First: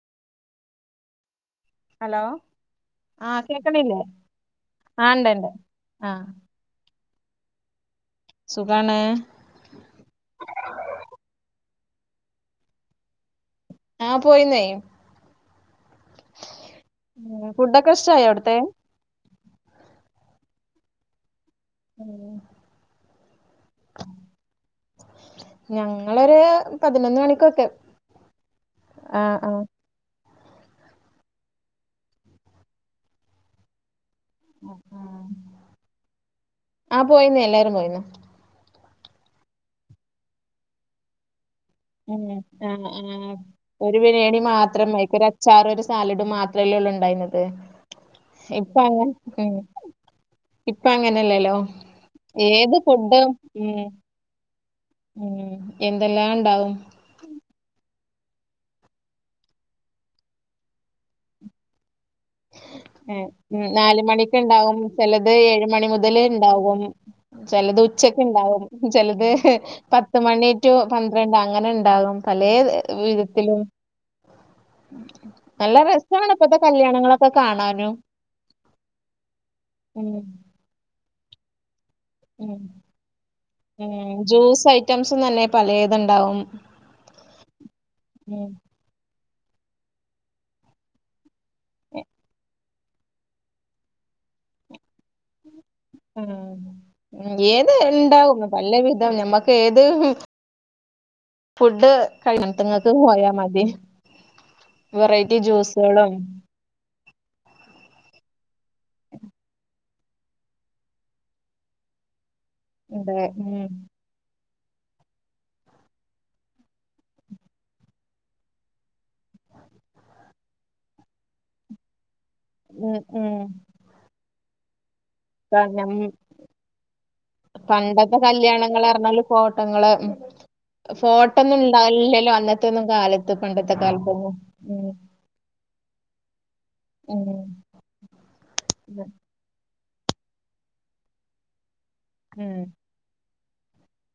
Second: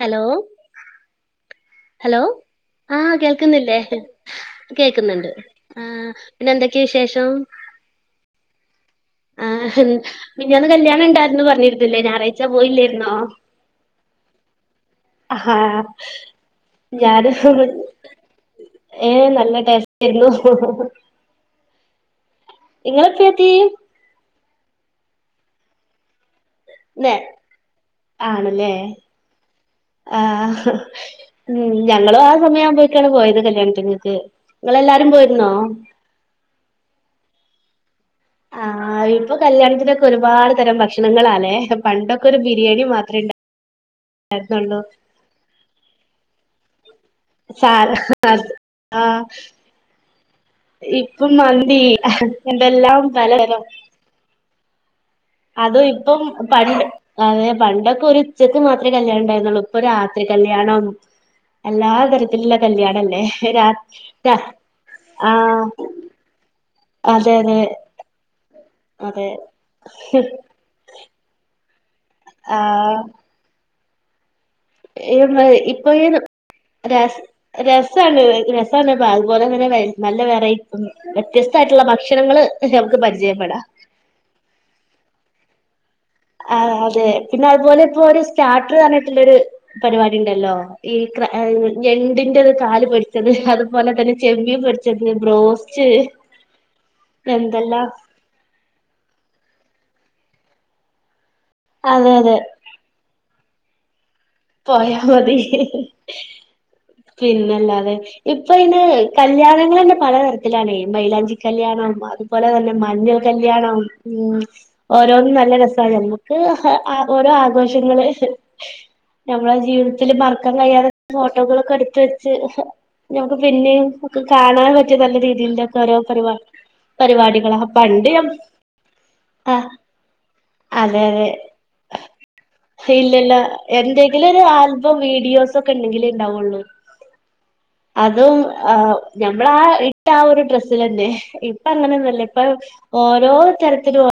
Hello hello ആഹ ആഹ് കേൾക്കുന്നില്ലേ കേക്കണില്ലേ ആഹ് കേൾക്കുന്നുണ്ട് ഇണ്ട് ഇണ്ട് ആ ആഹ് പിന്നെ എന്തൊക്കെയ വിശേഷം ഷം സുഖാണ് ആ പിന്നന്ന് കല്യാണം ഉണ്ടായിരുന്നു പറഞ്ഞിരുന്നില്ലേ ഞായറാഴ്ച്ച പോയില്ലരുന്നോ ആഹ പോയിന്നായി ആഹ ഉം ഞാനും ഫുഡൊക്കെ ഇഷ്ടായോ അവിടുത്തെ ഏ നല്ല ടേസ്റ്റ് ആയിരുന്നു ഹ ഉം നിങ്ങനൊക്കത്തി ഞങ്ങളൊരു ന്നേ പതിനൊന്ന് മണിക്കൊക്കെ ആ ആ ആ ഉ ഞങ്ങളും ആ സമയം ആവുമ്പോഴേക്കാണ് പോയത് കല്യാണത്തിങ്ങക്ക് നിങ്ങളെല്ലാരും പോയിരുന്നോ ആ പോയിന്ന എല്ലാരും പോയിന്ന ആ ഇപ്പൊ കല്യാണത്തിനൊക്കെ ഒരുപാട് തരം ഭക്ഷണങ്ങളാല്ലേ ഉ പണ്ടൊക്കെ ഒരു ആ ബിരിയാണി ആ മാത്രമേ ഒരു ബിരിയാണി ഉണ്ടായിരുന്നുള്ളൂ മാത്രം മ ഒരു അച്ചാറും ഒരു സാലഡ് മാത്രം സ ഇപ്പ അങ്ങനെ ആ ഉം ഇപ്പ ഇപ്പം അങ്ങനെയല്ലല്ലോ മന്തി ഏത് എന്തെല്ലാം ഫുഡും തലതരം ഉം ഉം അത ഇപ്പം എന്തെല്ലാം ഉണ്ടാവും പണ്ട് അതെ പണ്ടൊക്കെ ഒരു ഉച്ചക്ക് മാത്രമേ കല്യാണം ഉണ്ടായിരുന്നുള്ളൂ ഇപ്പൊ രാത്രി കല്യാണം അല്ലാ കല്യാണം അല്ലേ ഉം ഉം രാ നാല് മണിക്ക് ഇണ്ടാവും ആഹ് ഏഴ് മണി മുതൽ ഉണ്ടാവും അതെ അതെ ചിലത് ഉച്ചക്ക് ഉണ്ടാവും അതെ ചിലത് പത്ത് മണി ടു പന്ത്രണ്ട് അങ്ങനെണ്ട് ഉണ്ടാകും പല ആഹ് വിധത്തിലും നല്ല ഇപ്പൊ രസാണ് ഇപ്പത്തെ രാ കല്യാണങ്ങളൊക്കെ കാണാനും രസമാണ് രസമാണ്പ്പ അതുപോലെ തന്നെ ഉം നല്ല വെറൈറ്റ വ്യത്യസ്തായിട്ടുള്ള ഭക്ഷണങ്ങള് ഉം നമക്ക് പരിചയപ്പെടാം ഉം ജ്യൂസ് ഐറ്റംസും തന്നെ പലേത്ണ്ടാവും ആ അതെ പിന്നെ അതുപോലെ ഇപ്പോ ഒരു ഉം സ്കാട്ടർ പറഞ്ഞട്ടുള്ളരു പരിപാടി ഉണ്ടല്ലോ ഈ എ- ഞണ്ടിന്റെ കാല് പൊരിച്ചത് അതുപോലെ തന്നെ ചെമീൻ പൊരിച്ചത് ബ്രോസ് ഉ ഏത് ഉണ്ടാവും പല വിധം ഞമ്മക്ക് ഏത് അത് ഫുഡ് അതെ അതെ കഴിക്കുന്നിടത്ത് പോയാ മതി പോയാ വെറൈറ്റി മതി ജ്യൂസുകളും പിന്നല്ലാതെ ഇപ്പൊ ഇന് കല്യാണങ്ങള് പലതരത്തിലാണ് മൈലാഞ്ചി കല്ല്യാണം അതുപോലെ തന്നെ ഉണ്ട് മഞ്ഞൾ ഉം കല്യാണം ഉ ഓരോന്നും നല്ല രസമാണ് നമ്മുക്ക് ഓരോ ആഘോഷങ്ങള് നമ്മളെ ജീവിതത്തില് മറക്കാൻ കഴിയാതത്ത് ഫോട്ടകളൊക്കെ എടുത്ത് ഉം ഉം ഞമുക്ക് പിന്നെയും കാണാൻ പറ്റിയ നല്ല രീതിൽ ക- ഞം ഓരോ പരിപാട് പണ്ടത്തെ കല്യാണങ്ങൾ എറണാകളു ആ കോട്ടങ്ങള് അതെ അതെ ഫോട്ടോന്നും ഇണ്ടാവില്ലല്ലോ അന്നത്തെന്നും കാലത്ത് പണ്ടത്തെ കാലത്ത് അതിലൊരു ആൽബം വീഡിയോസൊകെ ഒക്കെ ഉണ്ടെങ്കിലേ ഉണ്ടാവുള്ളൂ ഉം അതും ആ ഉം ഞമ്മളാ ആ ഒരു ഡ്രസ്സൽ തന്നെ ഇപ്പ അങ്ങനൊന്നല്ലേ ഇപ്പൊ ഉം ഓരോ തരത്തിലും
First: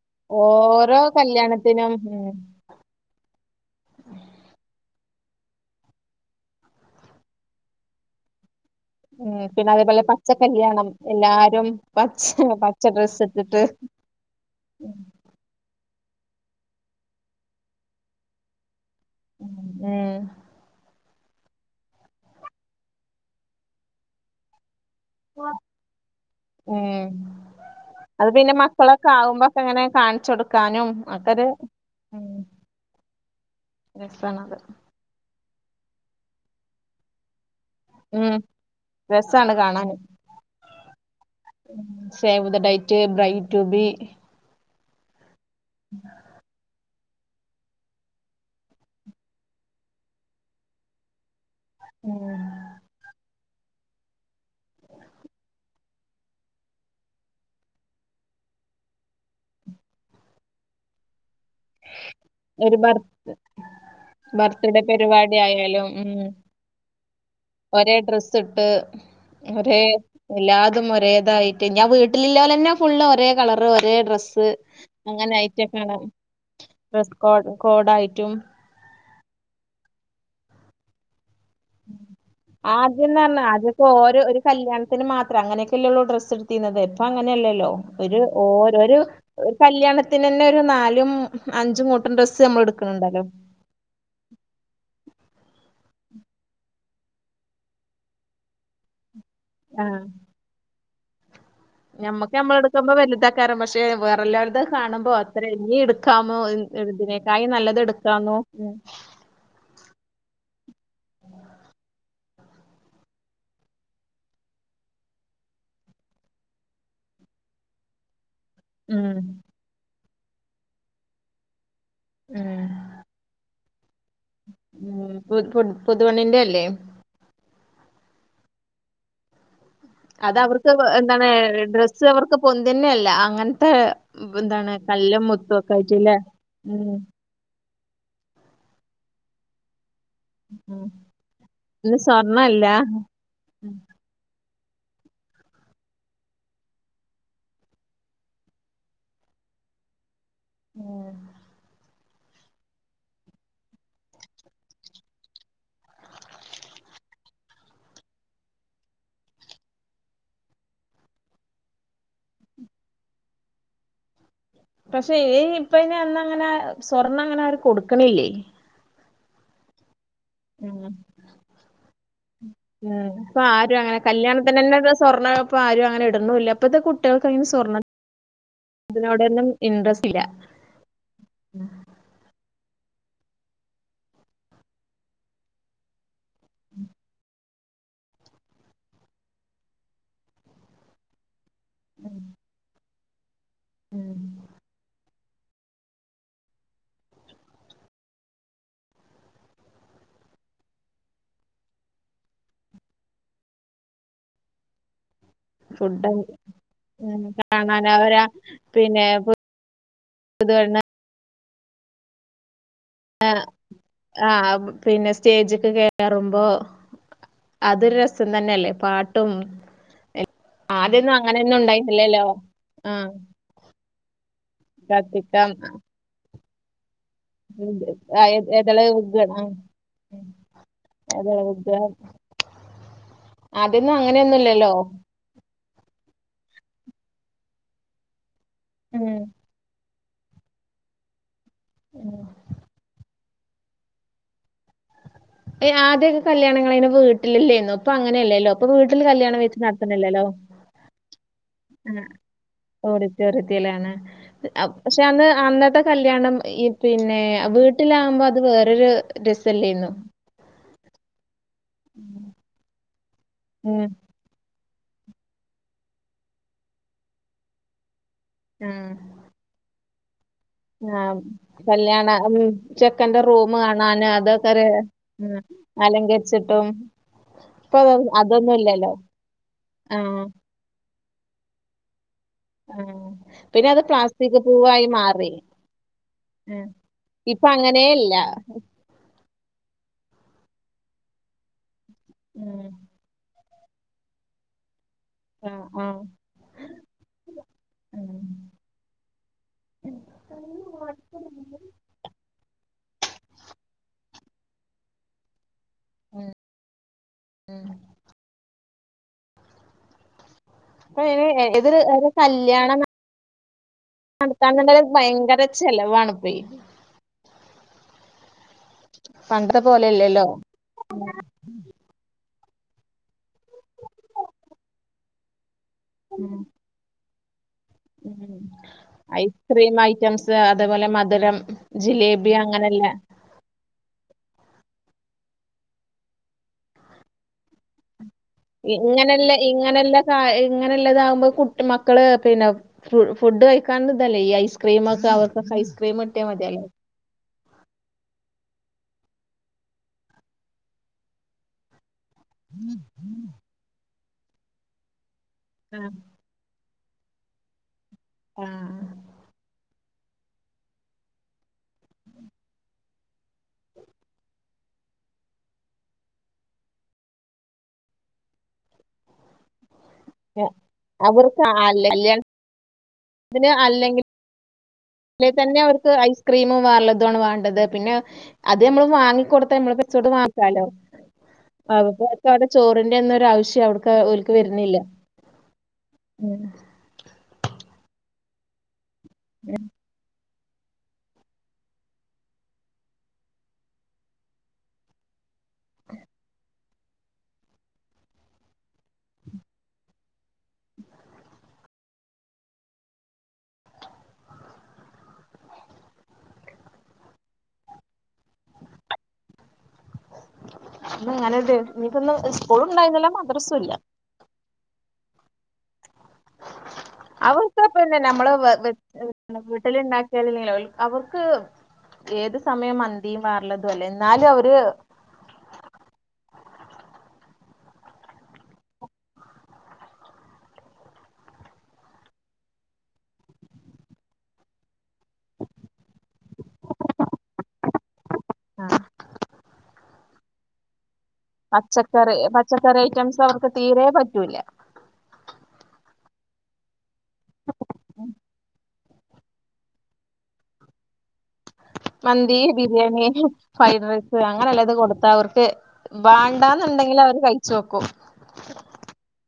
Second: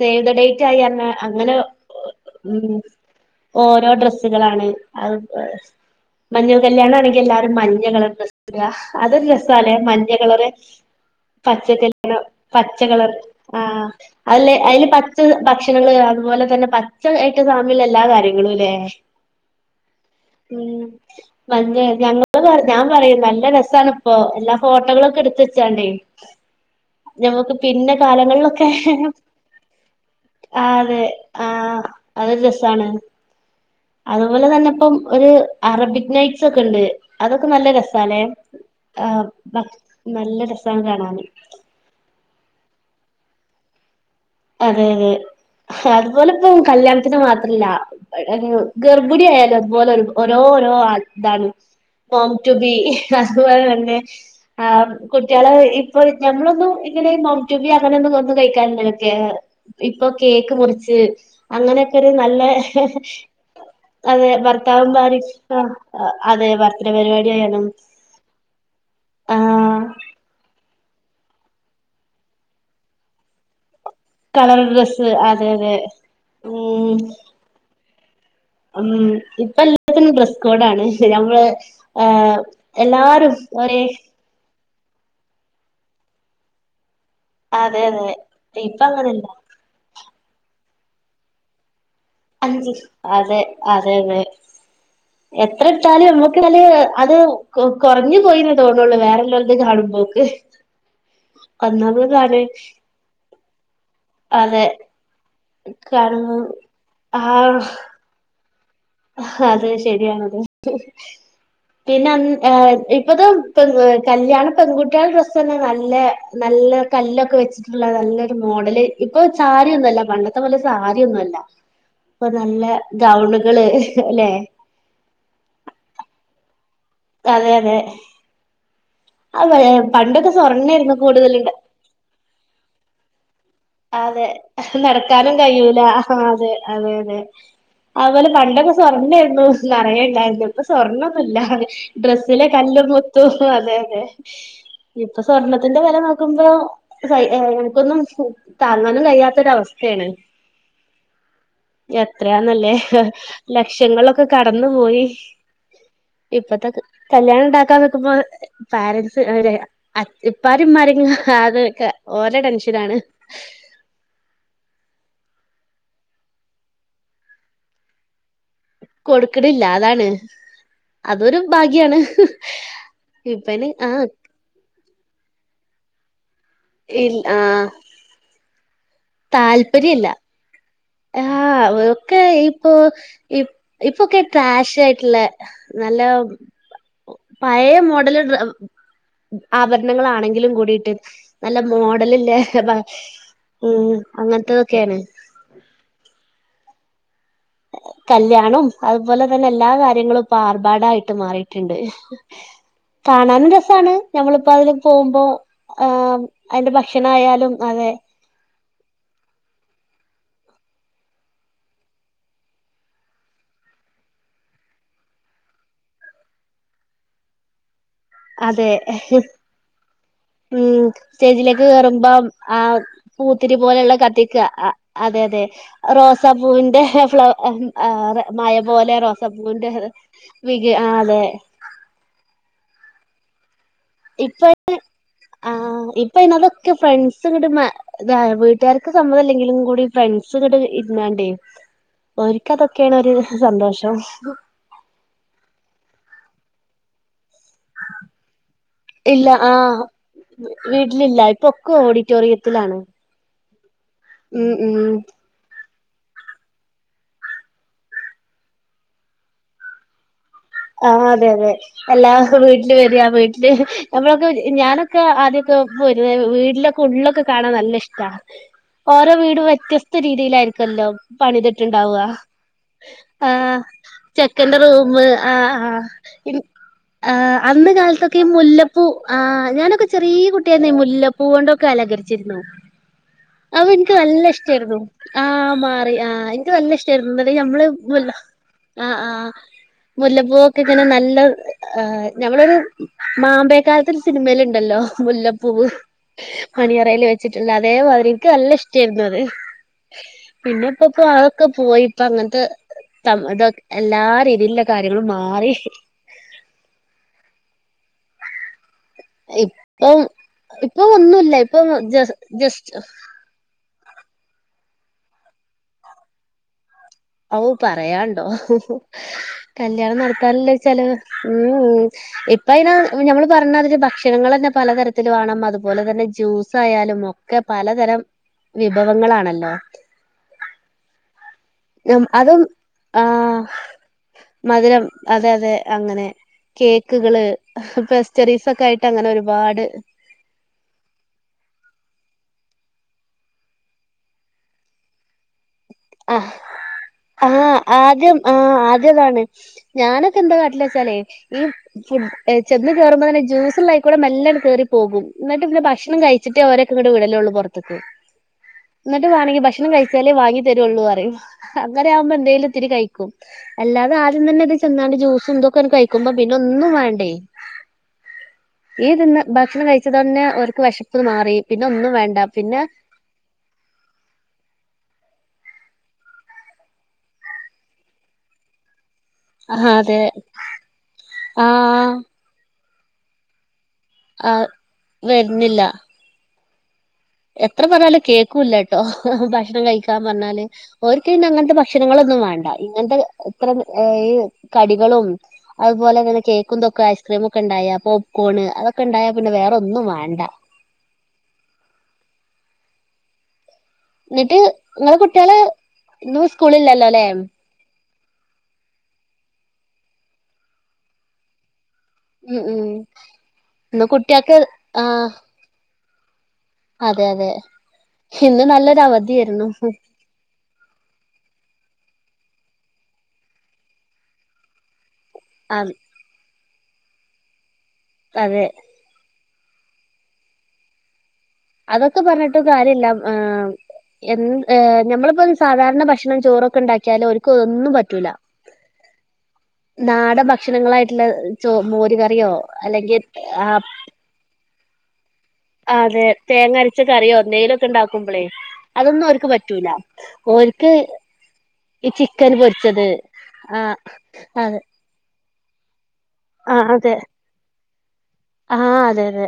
സേവ് ദ ഡേറ്റ് ആയി ഓരോ അന്ന അങ്ങനെ കല്യാണത്തിനും ഉം ഉ ഓരോ ഡ്രസ്സുകളാണ് മഞ്ഞൾ കല്യാണ ആണെങ്കിൽ എല്ലാരും മഞ്ഞ കളർ ഡ്രസ് അതൊരു ഉം പിന്നെ രസല്ലേ അതേപോലെ മഞ്ഞ പച്ച കളർ കല്യാണം എല്ലാരും പച്ചക്കല്ല് പച്ച കളർ ഡ്രസ്സ് ആ ഇട്ടിട്ട് അല്ലെഅതില് ഉം പച്ച ഭക്ഷണങ്ങള് കാണും അതുപോലെ തന്നെ പച്ചയായിട്ട് സാമ്യമുള്ള എല്ലാ കാര്യങ്ങളുംല്ലെ ഉം ഉ മഞ്ഞ ഞങ്ങ പറ ഞാൻ പറയും നല്ല രസമാണ് ഇപ്പോ എല്ലാ ഫോട്ടോ കുട്ടകളൊക്കെ എടുത്ത് വച്ചണ്ടേ ഉം. നമുക്ക് പിന്നെ അത് പിന്നെ കാലങ്ങളിലൊക്കെ മക്കളൊക്കെ ആവുമ്പോക്കെ ഇങ്ങനെ കാണിച്ചു ആ കൊടുക്കാനും അതെ ഒക്കൊരു ആ ഉം ആഅതൊരു രസാണ് അതുപോലെ രസാണത് തന്നെ ഇപ്പം ഒരു അറബിക് നൈറ്റ്സ് ഒക്കെ ഉണ്ട് അതൊക്കെ നല്ല രസാലേ ഉം ആ രസാണ് കാണാന് നല്ല രസം കാണാന് റ്റ് ബ്രൈഡ് ടൂ ബി അതെ അതെ അതുപോലെ ഇപ്പ കല്ല്യാണ ത്തിന് മാത്രല്ല ഗർഭിണിയ ആയാലോ അതുപോലെ ഓരോ ഓരോ ആ ഇതാണ് ഉം മാം ടൂ ബീ അതുപോലെ തന്നെ ആ കുട്ടികള ഇപ്പോ ഞമ്മളൊന്നും ഇങ്ങനെ മാംറ്റൂബി അങ്ങനെന്ന കഴിക്കാനോക്കെ ഇപ്പൊ കേക്ക് മുറിച്ച് അങ്ങനെയൊക്കെ ഒരു നല്ല ഒരു ബർ അതെ ബർത്ത്ഡേ ഭർത്താവും പരിപാടി ഭാര്യയും ആയാലും ഉം അതെ ബർത്തടെ പരിപാടി ഒരേ ഡ്രസ്സ് ഇട്ട് ആ ഒരേ എല്ലാതും ഒരേ വേദായിട്ട് ഞാൻ വീട്ടിലില് ഫുള്ള് ഓരോ കളർ കളർ ഡ്രസ്സ് അതെ അതെ ഉ ഡ്രസ് കോഡ് കോഡായിട്ടും ഉ ഇപ്പ എല്ലാത്തിനും ഡ്രസ് കോഡണ് അ ശരിയ നമ്മള് ഏ ആദ്യന്ന് എല്ലാരും പറഞ്ഞാ ഒരേ അതൊക്കെ ഓരോ ഒരു കല്യാണ ത്തിന് മാത്രം അങ്ങനൊക്കെല്ലേള്ളൂ ഡ്രസ് എടുത്തിന്നത് പ്പോ അങ്ങനെയല്ലല്ലോ അതെ അതെ ഒരു ഇപ്പ ഓരോ അങ്ങനല്ല കല്യാണത്തിന്ന്നെ നാലും അഞ്ച് മൊട്ട് അഞ്ച് അതെ അതെ അതെ എത്ര ഇട്ടാലും നമ നല്ല അത് കുറഞ്ഞു പോയിന്ന തോന്നുള്ളൂ വേറെല്ലാം കാണുമ്പോക്ക് മ്മക്ക് ഒന്നാമതാണ് നമ്മളെ എടുക്കുമ്പോ വലുതക്കാരും പക്ഷേ വേറെല്ലാവരുത അതെ കാണുമ്പോ അത്ര ഇനി കാണുമ്പോ എടുക്കാമോ ഇതിനേക്കായി നല്ലത് എടുക്കാന്നോ ഉ ഹാ അത് ശരിയാണത് [unintelligible] പിന്നെ മ്മ് ഏ ഇപ്പത് പെൺ കല്യാണ പെൺകുട്ടികള ഡ്രസ് തന്നെ നല്ല നല്ല നല്ല കല്ലൊക്കെ വെച്ചിട്ടുള്ള നല്ല മോഡല് ഉം ഇപ്പൊ സാരിയൊന്നുഅല്ല പണ്ടത്തെ പോലെ സാരിയൊന്നുഅല്ല ഇപ്പൊ നല്ല ഗൗണ്കള് ഉ പു പുതു പെണ്ണിന്റെ അല്ലേ അതെ അതെ ആ വെള്ള അത അവർക്ക് എന്താണ് ഡ്രസ്സ് അവർക്ക് പൊന്തുന്നെയല്ല അങ്ങനെ അതെ നടക്കാനും ഒക്കെ കഴിയൂല ഹാ ആയിട്ടില്ലേ അതെ അതെ ഉം അതെ അവലെ പണ്ടൊക്കെ സ്വർണ്ണ ആയിരുന്നു പഴയണ്ടാരുന്നുള്ളു ഉം ഇപ്പസ്വാർണ്ണോന്നുല്ല ഇന്ന് ഡ്രെസിലെ സ്വർണ്ണല്ല കല്ലും മുത്തും അതെ ഉം അതെ ഇപ്പൊ സ്വർണത്തിന്റെ വില നോക്കുമ്പോ സയി നമുക്കൊന്നും താങ്ങാനും കഴിയാത്തൊരവസ്ഥയാണ് ഉ [unintelligible] എത്രയാന്നല്ലേ ലക്ഷങ്ങളൊക്കെ കടന്ന് പോയി ഇപ്പത്തെ കല്യാണഉണ്ടാക്കാ നെക്കുമ്പോ പാരൻസ് അതെ ഇപ്പരും ഇമ്മാരും ഹാ അത്ക്കെ ഓരെ ടെൻഷനാണ് പക്ഷെ ഈ ഇപ്പ ഇന അന്ന അങ്ങനെ സ്വർ ണം അങ്ങനെ ആരും കൊടുക്കണില്ലേ കൊടുക്കണില്ല അതാണ് അതൊരു ഭാഗ്യാണ് അ ഇപ്പൊ ഇപ്പന് ആരും അങ്ങനെ ആഹ് കല്യാണത്തിന്റെന്നെ സ്വർണ്ണപ്പ ആരും അങ്ങനെ ഇടുന്നുല്ല ഇപ്പഴത്തെ ഇൽ കുട്ടികൾക്ക് അയിന് ആഹ് സ്വാർണം അതിനോടൊന്നും താല്പര്യല്ല ഇന്ട്രസ്റ്റ് ഇല്ല ആഹ് ഒക്കെ [unintelligible] ഓ ഇപ്പ ഇപ്പൊക്കെ ട്രാഷ ആയിട്ടുള്ള നല്ല ഉം [inaudible] പഴയ മോഡല് ഡ്ര ആഭരണങ്ങളാ ണെങ്കിൽ കൂടിയിട്ട് നല്ല മോഡല്ഇല്ലേ ഉം അങ്ങനത്തതൊക്കെയാണ്. ഓ [inaudible] കല്യാണവും അതുപോലെ തന്നെ എല്ലാ കാര്യങ്ങളും ഇപ്പൊ ആർഭാടായിട്ട് മാറിട്ടുണ്ട് കാണാനും രസാണ് ഞമ്മളിപ്പോ അതിലെ പോകുമ്പോ. ആ ഫുഡ് അതിന്റെ ഭക്ഷണയാലും കാണാൻ അതെ അവരാ പിന്നെ ഊ [unintelligible] ആ ആഹ പിന്നെ സ്റ്റേജക്കെ കയറുമ്പോ അതൊരു രസം തന്നെയല്ലേ അതെ പാട്ടും ഉം ആദ്യൊന്നും അങ്ങനെന്നും സ്റ്റേജിലേക്ക് ഉണ്ടായിരു കേറുമ്പം ന്നില്ലേല്ലോ ആ അത്യാ അ അതെ അതെ കത്തിക്കാം റോസപ്പൂവിന്റെ ഫ്ലോ [unintelligible] മഴ എതള പോോലെ വിഗണം റോസപ്പൂറെ വി അതെ [unintelligible] ഉ [inaudible] എതള വിഗ ആദ്യൊന്നും ഇപ്പൊ അങ്ങനെയൊന്നുംല്ലല്ലോ ആ [unintelligible] പിന്നെ അതൊക്കെ ഫ്രണ്ട്സും കത [unintelligible] വീട്ടുകാർക്ക് സമ്മതംല്ലെങ്കിലും കൂടി ഫ്രണ്ട്സ് കൂടെ ഇുന്നാണ്ടേ ഒര്ക്ക് അ തൊക്കെയാണ് ഒരു സന്തോഷം ഏ ആദ്യൊക്കെ കല്യാണങ്ങളായിനു വീ ല്ല ല്ല ല്ല ഇന്നു ഇപ്പൊ അങ്ങനെയല്ലല്ലോ അപ്പൊ വീട്ടിൽ ഇല്ല കല്യാണം ആ വെച്ച് നടത്തുനില്ലല്ലോ ക്കു ഓഡിറ്റോറിയത്തിലാണ് അ ഉം ഉം [unintelligible] കല്യാണം ഈ പിന്നെ വീട്ടിലാമ്പോ അത് വേറരു രസല്ലന്നു ആ അതെ അതെ എല്ലാഹ് വീട്ടില് വരിയാ വീട്ടില് ഉം നമ്മളൊക്കെ ഞാനൊെക്ക ക്കെ ആദ്യൊക്കെ പോരുവര് വീട്ടിലൊക്കെ ഉള്ളിലൊക്കെ കാണാൻ നല്ല ഇഷ്ടമാണ്. ഓരോ വീടും വ്യത്യസ്ത രീതിയിലായിരിക്കും ആ.. കല്യാണ ഉം.. ചെക്കന്റെ റൂം ആഹ് കാണാന് അതൊക്കെ ചെക്കന്റെ ഉം അലങ്കരിച്ചിട്ടും ആ അന്നതെ ഇപ്പൊ അതൊ- കാലത്തൊക്കെ ഈ അതൊന്നും മുല്ലപ്പൂ. ഇല്ലല്ലോ. ആ ഞാനൊക്കെ ആഹ് ചെറിയ കുട്ടിയായിരുന്നെ ഈ മുല്ലപ്പൂ കൊണ്ടൊക്കെ അലങ്കരി വെച്ചിരുന്നു ആഹ് അത് പിന്നെ എനിക്ക് നല്ല പ്ലാസ്റ്റിക് ഇഷ്ടായിരുന്നു പൂവായി മാറി. ആഹ് മാറി ആഹ് എനിക്ക് ഉം നല്ല ഇഷ്ടായിരുന്നു എന്ന ഇപ്പ അങ്ങനേ നമ്മള്ല്ല ഇല്ല. ആഹ ആഹ് മുല്ലപ്പൂൊക്കെ ഇങ്ങനെ നല്ലയൊരു ഞമ്മളൊരു ഉം മാമ്പ ക്കാലത്തിൽ സിനിമൽ ഉണ്ടല്ലോ മുല്ലപ്പു ആഹ് ആഹ് മണിയാറെയിൽ വെച്ചിട്ടുണ്ട് അതേമാതിരി ഉം എനിക്ക് നല്ല ഇഷ്ടമായിരുന്നു അത് പിന്നെപ്പോ അതൊക്കെ പോയിപോ അങ്ങനത്തെ ഇതൊ എല്ലാരും ഇതിയുള്ള കാര്യങ്ങളും മാറി ഇപ്പോ ഇപ്പോ ഇപ്പ ഏ ഒന്നുമല്ല ഇപ്പോ ഏതൊരു ജസ്റ്റ്‌ നടത്താൻതന്നെ ഭയങ്കര ചെലവാണ് ഇപ്പൊ [inaudible] ഔ പറയാണ്ടോ പണ്ടത്തെ കല്യാണം പോലെയല്ലല്ലോ നടത്താനല്ലേ ചെലവ് ഉം അപ്പ അതിനെ നമ്മള് പറഞ്ഞതില് ഭക്ഷണങ്ങൾ തന്നെ പലതരത്തിൽ വേണം അതുപോലെ തന്നെ ജ്യൂസ്സായാലും ഉം..... ഐസ്ക്രീം ഐറ്റംസ് അതേപോലെ മധുരം ജിലേബി അതും അങ്ങനെല്ല ആഹ മധുരം അതെ അതെ അങ്ങനെ കേക്കുകൾ ഇങ്ങനെല്ല ഇങ്ങനെല്ല ഇങ്ങനെല്ലതാകുമ്പോ കുട്ടി മക്കള് പിന്നെ ഫുഡ് കഴിക്കാതെ അല്ലേ ഈ ഐസ്ക്രീമ ഒക്കെ അവർക്കൊക്ക ഐസ്ക്രീമ ഒട്ട മതി അല്ല ആഹ് ആദ്യം ആഹ് ആദ്യതാണ് ഞാനൊക്കെ എന്താ കാട്ടില വച്ചാലേ ഈ ചെന്ന് കേയറ്പോ തന്നെ ജൂസിലായി കൂടെ മേലേ കയറി പോകും എന്നിട്ട് പിന്നെ ഭക്ഷണം കഴിച്ചിട്ട് അവരെ വിടലള്ളൂ പുറത്ത ആഹ് എന്നിട്ട് വാണെങ്കി ഭക്ഷണം കഴിച്ചാലേ വാങ്ങി വാങ്ങി തരുവോള്ളൂയെന്നു പറയും അങ്ങനെക്കുമ്പോ എന്തേലും ഇത്തിരി കഴിക്കും അല്ലാതെ ആദ്യതന്നെ ജ്യൂസ്‌ കഴിക്കുമ്പോ പിന്നെ ഒന്നും വേണ്ടേ ഇതു ഭക്ഷണം കഴി തന്നെ അവർക്ക് വിശപ്പ് മാറി പിന്നെ ഒന്നും വേണ്ട പിന്നെ അതിന് അല്ലെങ്കിൽ അല്ലെ തന്നെ അവർക്ക് ഐസ്ക്രീമും വേറെള്ളതമാണ് വേണ്ടത് പിന്നെ അത് നമ്മള് ങ്ങടു ആഹ് നമ്മെച്ചോ അതെ മാക്കാലോ ആഹ് അവർക്കു ചോറിന്റെവശ്യവില്ലലോ ഒരുക്ക് ആഹ് വരുന്നില്ല വരുന്നില്ല എത്ര പറഞ്ഞാലും കേക്കൂല്ല കേട്ടോ ഭക്ഷണം കഴിക്കാൻ പറഞ്ഞാൽ ഓർക്ക് അങ്ങനത്തെ ഭക്ഷണങ്ങള ഒന്നും വേണ്ട ഇങ്ങനത്തെ ഇത്ര ഈ കടികളും അതുപോലെ അങ്ങനെ കേക്കുംന്തൊക്കെ ഐസ്ക്രീമ ഒക്കെ ഉണ്ടായ പോപ്കോണ് അതൊക്കെ ഉണ്ടായ പിന്നെ വേറെൊന്നും വേണ്ട [inaudible] എന്നിട്ട് നിങ്ങളെ കുട്ടികള് ഇന്നും സ്കൂളില്ലല്ലോ അല്ലെ അങ്ങനെ നിനിക്കൊന്ന് ഉം ഉം സ്കൂളും ഇണ്ടായിരുന്നില്ല മദ്രസുംഇല്ല ഇന്ന് കുട്ടികൾക്ക് ആഹ് അതെ [unintelligible] അവർക്ക് പിന്നെ നമ്മള് ഇന്ന് വേ നല്ലൊരു അവധിയായിരുന്നു വീട്ടിലെ ഉണ്ടാക്കിയാലല്ലെങ്കിൽ അവർക്ക് ഏത് സമയം മന്തിയും വേറെയുള്ളത് അല്ലേ എന്നാലും അവര് ആം അതെ അതൊക്കെ പറഞ്ഞിട്ടൊ കാര്യയില്ല എന്ത്‌ നമ്മളിപ്പോ സാധാരണ ഭക്ഷണം ചോറൊക്കെ ഉണ്ടാക്കിയാലും ഓർക്ക് ഒന്നും പറ്റൂല ആം.... നാടൻ ഭക്ഷണങ്ങളായി് ചോ പച്ചക്കറി മോരുകറിയോ പച്ചക്കറി അല്ലെങ്കിൽ ഐറ്റംസ് ആ അവർക്ക് തീരെ പറ്റൂല ആ അതെ തേങ്ങ അരച്ച കറിയോ എന്തേലും ഒക്കെ ഉണ്ടാക്കുമ്പോളേ അതൊന്നും അവർക്ക് പറ്റൂല്ല ഓർക്ക് മന്തി ബിരിയാണി ആഹ് ഫ്രൈഡ് റൈസ് അങ്ങനെ അതെ എല്ലാ ഇതും കൊടുത്ത അവർ വെ വേണ്ടാന്നുണ്ടെങ്കിൽ അവര് കഴിചോക്കും ആഹ അതെ അതെ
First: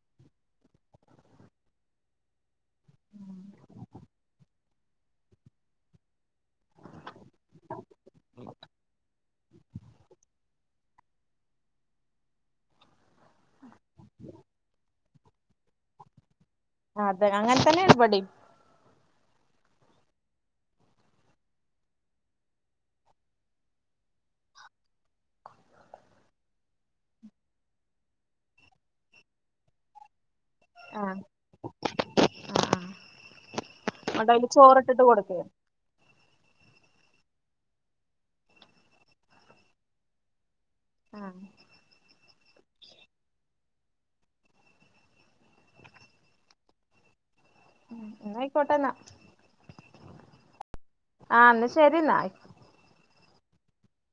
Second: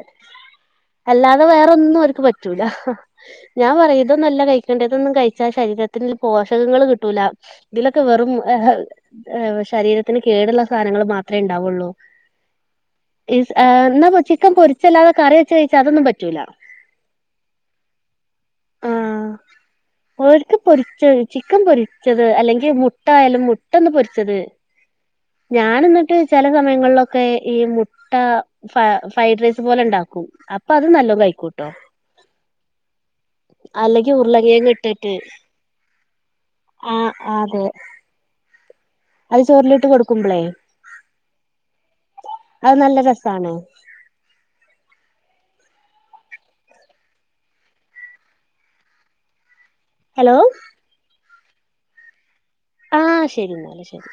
അല്ലാതെ വേറെന്നും അവർക്ക് പറ്റൂല ഞാൻ പറയതൊന്നും അല്ല കഴിക്കേണ്ടതൊന്നും കഴിച്ചാൽ ശരി ശരീരത്തിൽ പോഷകങ്ങൾ കിട്ടൂല ഇതിലൊക്കെ വെറും ശരീരത്തിന് കേടുള്ള സാധങ്ങൾ മാത്രമേ ഉണ്ടാവുള്ളൂ എന്നാ ചിക്കൻ പൊരിച്ചല്ലാതെ കറി വെച്ച് കഴിച്ചാ അതൊന്നും പറ്റൂല അതെ അങ്ങനെ തന്നെ ഇവടേം ആഹ ഒക്ക് പൊരിച്ചത് ചിക്കൻ പൊരിച്ചത് അല്ലെങ്കിൽ മുട്ടായാലും മുട്ട ഒന്ന് പൊരിച്ചത് ഞാന എന്നിട്ട് ചില സമയങ്ങളിലൊക്കെ ഈ മുട്ട ഫ ഫ്രൈഡ് റൈസ് പോലെ ഉണ്ടാക്കും അപ്പ അത് ആഹ് നല്ലോണം കഴക്കൂട്ടോ ആഹ് ആഹ് അല്ലെങ്കിൽ ന്നട്ടയില് ഉരുളകിഴങ് ചോറിട്ടിട്ട് ഇട്ടിട്ട് കൊടുക്കേ ആ അതെ അത് ചോറിലിട്ട് കൊടുക്കുമ്പളേ ആഹ് അത് നല്ല രസാണ് എന്ന ആയിക്കോട്ടെന്നാ ഹലോ ആഹ ശരി എന്നാ ആഹ ശരി എന്നാൽ ശരി